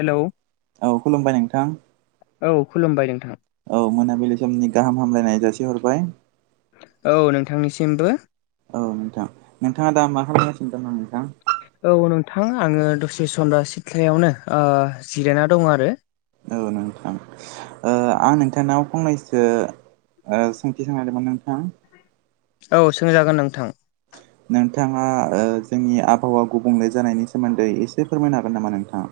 Hello? औ, खुलुमबाय नोंथां। औ, खुलुमबाय नोंथां। औ, मोनाबिलि समनि गाहाम हामलायनाय जासि हरबाय। औ, नोंथांनिसिमबो। औ नोंथां, नोंथाङा दा मा खालामगासिनो दङ' नोंथां? औ, नोंथां आङो दसे सम दा सिथ्लायावनो ओ जिरायना दङ' आरो। औ नोंथां। ओ आं नोंथांनाव फंनैसो ओ सोंथि सोंनो नागेरदोंमोन नोंथां। औ, सोंजागोन नोंथां। नोंथाङा ओ जोंनि आबहावा गुबुंले जानायनि सोमोन्दै एसे फोरमायनो हागोन नामा नोंथा?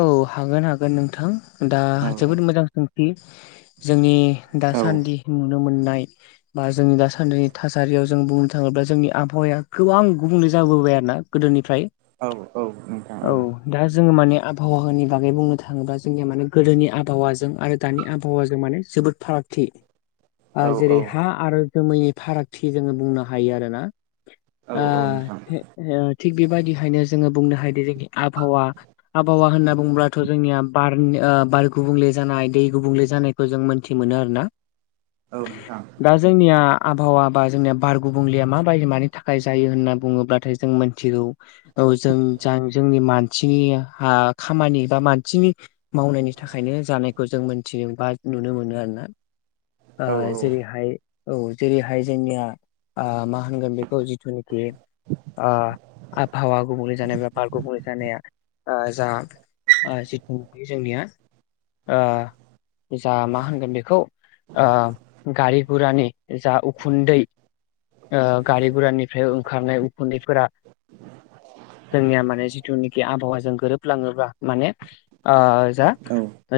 औ, हागोन हागोन नोंथां। दा औ जोबोद मोजां सोंथि जोंनि दासान्दि नुनो मोननाय बा जोंनि दासान्दिनि थासारियाव जों बुंनो थाङोब्ला जोंनि आबहावाया गोबां गुबुंले जाबोबाय आरो ना गोदोनिफ्राय औ औ, नोंथां औ। दा जोङो माने आब हावानि बागै बुंनो थाङोब्ला जोंनिया माने गोदोनि आबहावाजों आरो दानि आबहावाजों माने जोबोद फारागथि। [unintelligible] आ जेरै औ हा आरो जोमैनि फारागथि जोङो बुंनो हायो आरो ना। औ ओ औ नोंथां थे-हे-थिग बेबायदिहायनो जोङो बुंनो हायोदि जोंनि आबहावा आबहावा होनना बुङोब्लाथ' जोंनिया बार्न ओ बार गुबुंले जानाय दै गुबुंले जानायखौ जों मोन्थि मोनो आरो ना। औ, नोंथां। दा जोंनिया आबहावा बा जोंनिया बार गुबुंलिया माबायदि मानि थाखाय जायो होनना बुङोब्लाथाय जों मोन थिगौ औ जों जां-जोंनि मानथि हा खामानि बा मानथिनि मावनायनि थाखायनो जानायखौ जों मोनथियो बा नुनो मोनो आरो ना। ओ औ औ जेरैहाय औ जेरैहाय जोंनिया आ मा होनगोन बेखौ जिथुनेखि आ आबहावा गुबुंले जानाय बेफारखौ [unintelligible] जानाया जा जिथुनुखि जोंनिया जा मा होनगोन बेखौ गारि गुरानि जा उखुन्दै गारि गुरानिफ्राय ओंखारनाय उखुन्दैफोरा जोंनिया माने जिथुनिखि आबहावा जों गोरोब लाङोबा माने ओ जा औ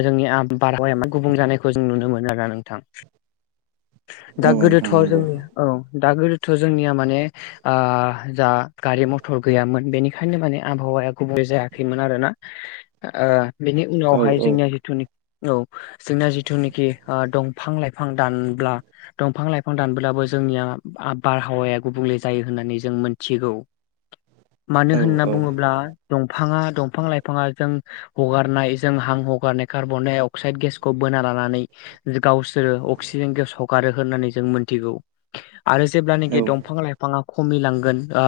जोंनि आब बारहावाया मा गुबुं जानायखौ जों नुनो मोनो आरोना नोंथां दा औ नोंथां गोदोथ'आव नंगौ जोंनि औ दा गोदोथ' जोंनिया माने जा गारि-मथर गैयामोन बेनिखायनो माने आबहावाया गुबै जायाखैमोन आरोना। बेनि औ उनावहाय औ जोंनिया जिथुनि औ जोंना जिथुनिखि दंफां लाइफां दानब्ला दंफां लाइफां दानब्लाबो जोंनिया आब बारहावाया गुबुंले जायो होननानै जों मोनथिगौ। [inaudible] मानो औ होनना बुङोब्ला दंफाङा दंफां लाइफाङा जों हगारनाय जों हां हगारनाय कार्बन-डाइ-अक्साइद गेसखौ बोना लानानै गावसोरो अक्सिजेन-गेस हगारो होननानै जों मोनथिगौ। आरो जेब्लानोखि औ दंफां लाइफाङा खमिलांगोन ओ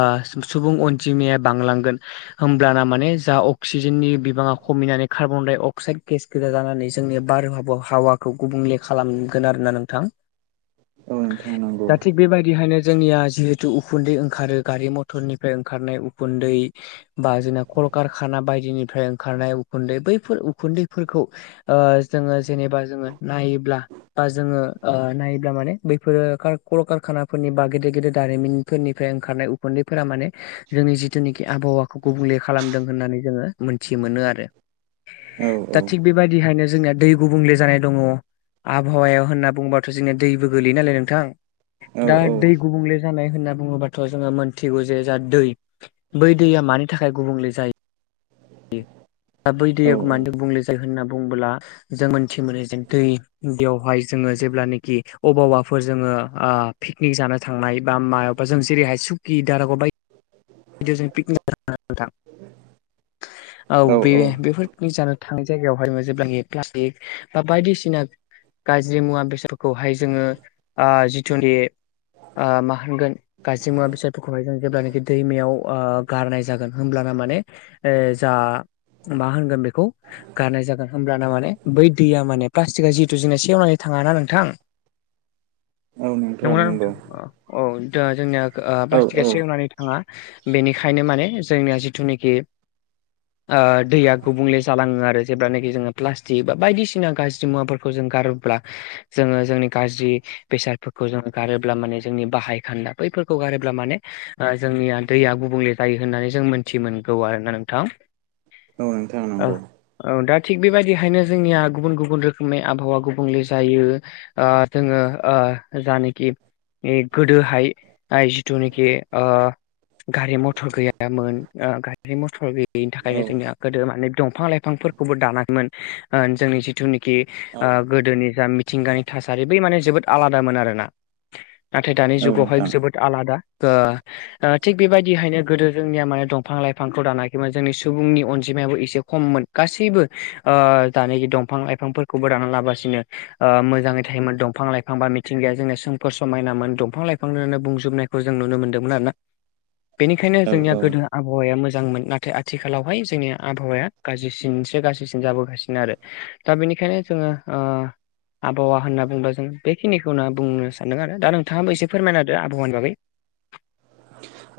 सुबुं अनजिमाया बांलांगोन होमब्लाना माने जा अक्सिजेननि बिबाङा खमिनानै कार्बन-डाइ-अक्साइद गेस रोजा जानानै जोंनि बारहावाखौ गुबुंले खालामगोन आरोना नोंथां। औ नोंथां नंगौ दा थिग बेबायदिहायनो जोंनिया जिहेतु उखुन्दै ओंखारो गारि मथरनिफ्राय ओंखारनाय उखुन्दै बा जोंना कलकारखाना बायदिनिफ्राय ओंखारनाय उखुन्दै बैफोर उखुन्दैफोरखौ ओ जोङो जेनेबा जोङो नायोब्ला बा जोङो ओ नायोब्ला माने बैफोरो कल-कारखानाफोरनि बा गेदेर गेदेर दारिमिनफोरनिफ्राय ओंखारनाय उखुन्दैफोरा माने जोंनि जिथुनिखि आबहावाखौ गुबुंले खालामदों होननानै जोङो मोन्थि मोनो आरो। औ दा थिग औ बेबायदिहायनो जोंनिया दै गुबुंले जानाय दङ आबहावायाव होनना बुंबा जोंनिया दैबो गोलैयो नालाय नोंथां दा औ दै गुबुंले जानाय होनना बुङोबाथ' जोङो मोनथिगौ जे जा दै बै दैया मानि थाखाय गुबुंले जायो बै दैया औ औ मानि गुबुंले होनना बुंओब्ला जों मोनथि मोनो जे दै दैयावहाय जोङो जेब्ला खि अबावबाफोर जोङो पिकनिक जानो थांनाय बा मायावबा जों जेरैहाय सुकि दारागाव बायदि [unintelligible] औ बे बेफोर पिकनिक जानो थांनाय जायगायावहाय जेब्लानोखि प्लास्टिक बा बायदिसिना गाज्रि मुवा बेसादफोरखौहाय जोङो जिथुनि ओ मा होनगोन गाज्रि मुवा बेसादफोरखौहाय जों जेब्लानोखि दैमायाव ओ गारनाय जागोन होमब्लाना माने जा मा होनगोन बेखौ गारनाय जागोन होमब्लाना माने बै दैया माने प्लास्टिकआ जिहेथु जोंना सेवनानै थाङाना नोंथां? औ नोंथां नंगौ। औ दा जोंनिया औ प्लास्टिकआ सेवनानै थाङा बेनिखायनो माने जोंनिया जिथुनोखि [inaudible] ओ दैया गुबुंले जालाङो आरो जेब्लानोखि जोङो प्लास्टिक बा बायदिसिना गाज्रि मुवाफोरखौ जों गारोब्ला जोङो जोंनि गाज्रि बेसादफोरखौ जों गारोब्ला माने जोंनि बाहाय खान्दा बैफोरखौ गारोब्ला माने जोंनिया दैया गुबुंले जायो होननानै जों मोनथि मोनगौ आरोना नोंथां। औ नोंथां नंगौ औ दा थिग बेबायदिहायनो जोंनिया गुबुन गुबुन रोखोमनि आबहावा गुबुंले जायो। ओ जोङो ओ जानोखि गोदोहाय जिथुनोखि ओ गारि मथर गैयामोन गारि मथर गैयिनि औ थाखायनो जोंनिया गोदो माने दंफां लाइफांफोर खौबो दानाखैमोन ओ जोंनि जिथुनिखि औ ओ गोदोनि जा मिथिंगानि थासारि बै माने जोबोद आलादामोन आरोना [inaudible] नाथाय दानि औ जुगावहाय नोंथां जोबोद आलादा ओ ओ थिग बेबायदिहायनो गोदो जोंनिया माने दंफां लाइफांखौ दानाखैमोन जोंनि सुबुंनि अनजिमायाबो एसे खममोन गासैबो ओ दानोखि दंफां लाइफांफोरखौबो दाना लाबासिनो ओ मोजाङै थायोमोन दंफां लाइफां बा मिथिंगाया जोंनि सोमखोर समायनामोन दंफां लाइफां जोंनो बुंजोबनाय खौ जों नुनो मोन्दोंमोन आरोना बेनिखायनो औ जोंनिया औ गोदो आ आबहावाया मोजांमोन नाथाय आथिखालावहाय जोंनि आबहावाया गाज्रिसिनसो गाज्रिसिन जाबोगासिनो आरो दा बेनिखायनो जोङो ओ आबहावा होनना बुंबा जों बेखिनिखौनो बुंनो सानदों आरो दा नोंथाङाबो एसे फोरमायनादो आबहावानि बागै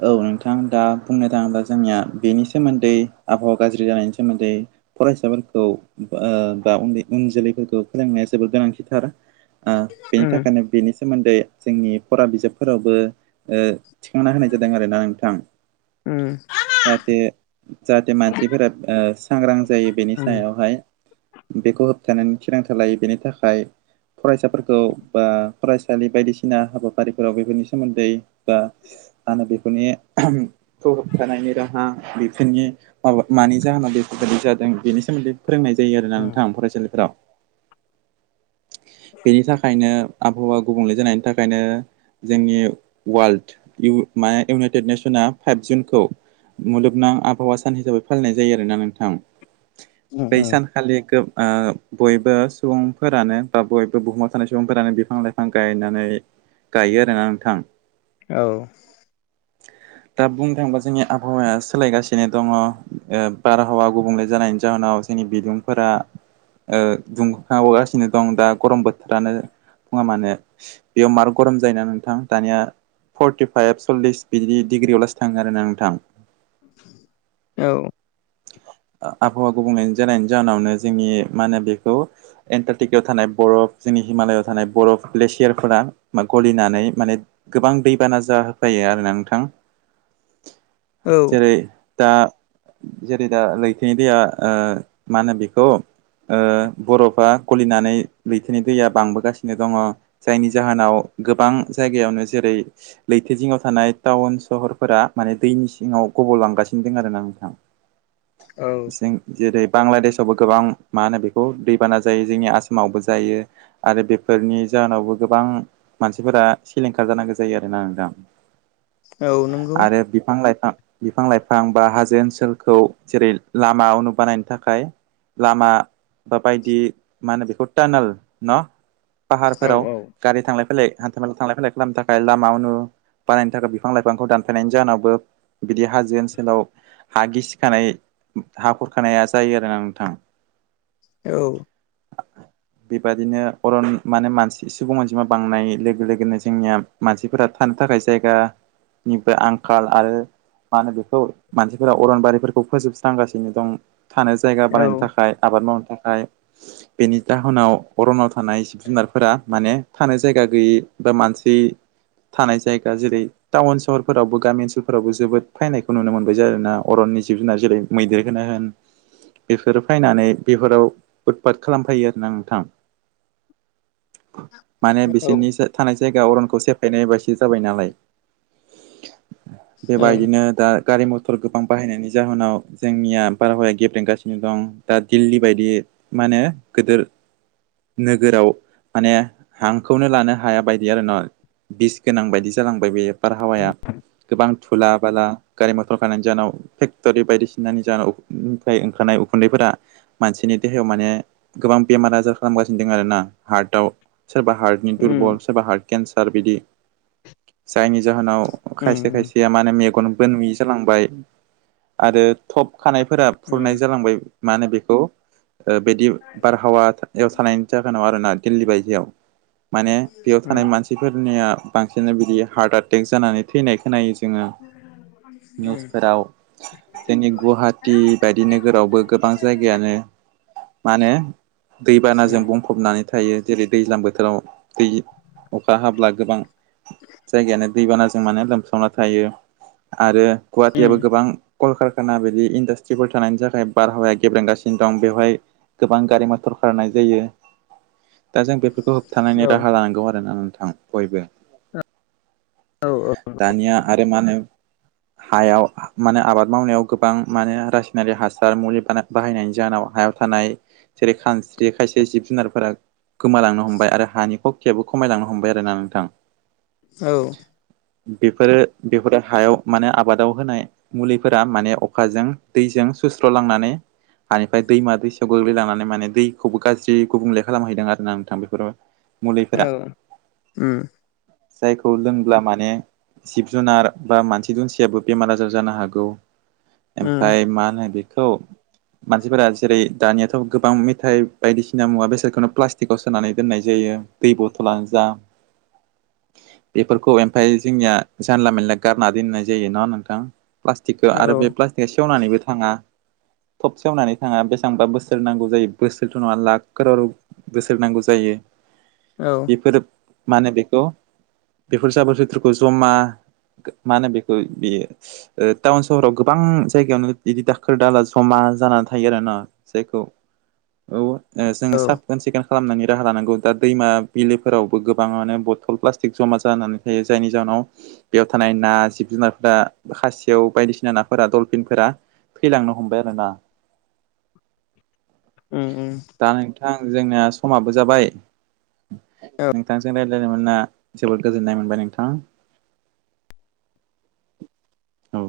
औ नोंथां दा बुंनो थाङोब्ला जोंनिया बेनि सोमोन्दै आबहावा गाज्रि जानायनि सोमोन्दै फरायसाफोरखौ ओ बा उन्दै उन जोलैफोरखौ फोरोंनाया जोबोद गोनांथिथार। ओ बेनि उम थाखायनो बेनि सोमोन्दै जोंनि फरा बिजाबफोरावबो ओ थिखांना होनाय जादों आरोना नोंथां। उम जाहाथे जाहाथे मानसिफोरा ओ सांग्रां जायो बेनि उम सायाव हाय बेखौ होबथानायनि थिरांथा लायो बेनि थाखाय फरायसाफोरखौ बा फरायसालि बायदिसिना हाबाफारिफोराव बेफोरनि सोमोन्दै बा मानो बेफोरनि खौ होबथानायनि राहा बेफोरनि माबा मानि जाहोनाव बेफोरबायदि जादों बेनि सोमोन्दै फोरोंनाय जायो आरोना उम नोंथां फरायसालिफोराव बेनि थाखायनो आबहावा गुबुंले जानायनि थाखायनो जोंनि वाल्ड इउ मा इउनाइटेड नेसना फाइभ जुनखौ मुलुगनां आबहावा सान हिसाबै फालिनाय जायो आरोना नोंथां उम बै उम सान खालि गोब ओ बयबो सुबुंफोरानो बा बयबो बुहुमाव थानाय सुबुंफोरानो बिफां लाइफां गायनानै गायो आरोना नोंथां। औ। [inaudible] दा बुंनो थाङोबा जोंनि आबहावाया सोलायगासिनो दङ ओ बारहावा गुबुंले जानायनि जाहोनाव जोंनि बिदुंफोरा ओ दुंखावगासिनो दं दा गरम बोथोरानो बुङा मानोे। बेयाव मार गरम जायोना नोंथां दानिया फर्टि फाइभ, सल्लिस बिदि डिग्रियाव लासो थाङो आरोना नोंथां। औ। ओ आबहावा गुबुंले जानायनि जाहोनावनो जोंनि मा होनो बेखौ एन्टारटिकायाव थानाय बरफ जोंनि हिमालयआव थानाय बरफ ग्लेसियारफोरा गलिनानै माने गोबां दैबाना जाहोफैयो आरोना नोंथां। औ जेरै दा जेरै दा लैथोनि दैया ओ मा होनो बेखौ ओ बरफा गलिनानै लैथोनि दैया बांबोगासिनो दङ जायनि जाहोनाव गोबां जायगायावनो जेरै लैथो जिङाव थानाय टाउन सहरफोरा माने दैनि सिङाव गबलांगासिनो दोंङो आरोना नोंथां। औ जों जेरै बांलादेसावबो गोबां मा होनो बेखौ दैबाना जायो जोंनि आसामावबो जायो। आरो बेफोरनि जाहोनावबो गोबां मानसिफोरा सिलिंखार जानांगौ जायो आरोना नोंथां। औ नंगौ आरो बिफां लाइफां बिफां लाइफां बा हाजो ओनसोल खौ जेरै लामाव बानायनो थाखाय लामा बा बायदि मा होनो बेखौ टारनेल न? पाहार औ फोराव औ गारि थांलाय फैलाय हान्था मेला थांलाय फैलाय खालामनो थाखाय लामा उन बानायनो थाखाय बिफां लाइफांखौ दानफायनायनि जाहोनावबो बिदि हाजो ओनसोलाव हा गिसि खानाय हा खुरखानाया जायो आरोना नोंथां। औ। [inaudible] बे बादिनो अरन माने मानसि सुबुं अनजिमा बांनाय लोगो लोगोनो जोंनिया मानसिफोरा थानो थाखाय जायगा निबो आंखाल आरो मा होनो बेखौ मानसिफोरा अरनबारि फोर खौ फोजोबस्रां गासिनो दं थानो जायगा औ बानायनो थाखाय आबाद मावनो थाखाय। बेनि जाहोनाव अरनाव थानाय जिब जुनार फोरा माने थानाय जायगा गैयै बा मानसि थानाय जायगा जेरै थावन सहर फोरावबो गामि ओनसोल फोरावबो जोबोद फैनायखौ नुनो मोनबाय आरोना अरननि जिब जुनार जेरै मैदेरखौनो होन बेफोरो फैनानै बेफोराव उदपात खालामफैयो आरोना नोंथां। माने औ बिसोरनि सो थानाय जायगा अरनखौ सेफायनाय बायदि जाबाय नालाय बेबायदिनो दा गारि मथर गोबां बाहायनायनि जाहोनाव जोंनिया बारहावाया गेब्रेंगासिनो दं दा दिल्ली बायदि मानो गिदिर नोगोराव माने हांखौनो लानो हाया बायदि आरो ना। बिस गोनां बायदि जालांबाय बेयो बारहावाया गोबां थुला बाला गारि मथर खारनायनि जोनाव फे तरि बायदिसिनानि जाहाव फाय ओंखारनाय उखुन्दैफोरा मानसिनि देहायाव माने गोबां बेमार आजार खालामगासिनो दं आरो ना हार्टआव सोरबा हार्ट नि उम दुरबलस एबा हार्ट केन्सार बिदि जायनि जाहोनाव खायसे उम खायसेया मानो मेगनबो नुयि जालांबाय। आरो थप खानायफोरा उम फुरनाय जालांबाय मा होनो बेखौ ओ बिदि बारहावा याव थानायनि जाहोनाव आरोना दिल्ली बायदियाव माने बेयाव उम थानाय मानसि फोरनिया बांसिन बिदि हार्ट एटेक जानानै थैनाय खोनायो। जोङो निउस फोराव जोंनि गुवाहाटि बायदि नोगोरावबो गोबां जायगायानो मा होनो दैबानाजों उम बुंफबनानै थायो जेरै दैज्लां बोथोराव दै अखा हाब्ला गोबां जायगायानो दैबानाजों मानो लोमसावना थायो आरो गुवाहाटियाबो उम गोबां कल कारखाना बिदि इन्डास्ट्रिफोर थानायनि थाखाय बारहावाया गेब्रेंगासिनो दं बेवहाय गोबां गारि मथर खारनाय जायो। दा जों बेफोरखौ होबथानायनि औ राहा लानांगौ आरोना नोंथां बयबो। औ औ दानिया आरो मा नो हायाव मा नो आबाद मावनायाव गोबां मानो रासायनारिक हासार मुलि बान बाहायनायनि जाहोनाव हायाव थानाय जेरै खानस्रि खायसे जिब जुनारफोरा गोमालांनो हमबाय आरो हानि खखियाबो खमायलांनो हमबाय आरोना नोंथां। औ। बेफोरो बेफोर हायाव मा नो आबादाव होनाय मुलिफोरा माने अखाजों दैजों सुस्र'लांनानै हानिफ्राय दैमा दैसायाव गोग्लैलांनानै माने दैखौबो गाज्रि गुबुंले खालामहैदों आरो ना नोंथां बेफोर औ मुलिफोरा। उम जायखौ लोंब्ला माने जिब जुनार बा मानसि दुनसियाबो बेमार आजार जानो हागौ उम ओमफाय मा होनो बेखौ मानसिफोरा जेरै दानियाथ' गोबां मेथाइ बायदिसिना मुवा बेसादखौनो प्लास्टिकआव सोनानै दोननाय जायो। दै बथलानो जा बेफोरखौ ओमफाय जोंनिया जानला मानला गारना दोननाय जायो ना नोंथां? प्लास्टिकखौ औ आरो बे प्लास्टिकआ सेवनानैबो थाङा। थब सेवनानै थाङा बेसेबांबा बोसोर नांगौ जायो बोसोरथ' नङा लाख कर' बोसोर नांगौ जायो। औ बेफोरो माने बेखौ बेफोर जाबोर जोथ्रखौ जमा मा होनो बेखौ बेयो टाउन सहराव गोबां जायगायावनो इदि दाखोर दाला जमा जानानै थायो आरो ना। जायखौ औ जोङो औ साफ साखोन सिखोन खालामनायनि राहा लानांगौ दा दैमा बिलोफोरावबो गोबाङानो बथल प्लास्टिक जमा जानानै थायो जायनि जाहोनाव बेयाव थानाय ना जिब जुनारफोरा खासि बेव बायदिसिना नाफोरा दलफिनफोरा थैलांनो हमबाय आरो ना। [inaudible] उम उ दा नोंथां जोंनिया समाबो जाबाय नोंथांजोंनो रा लायनो मोना जोबोद गोजोननाय मोनबाय नोंथाङा औ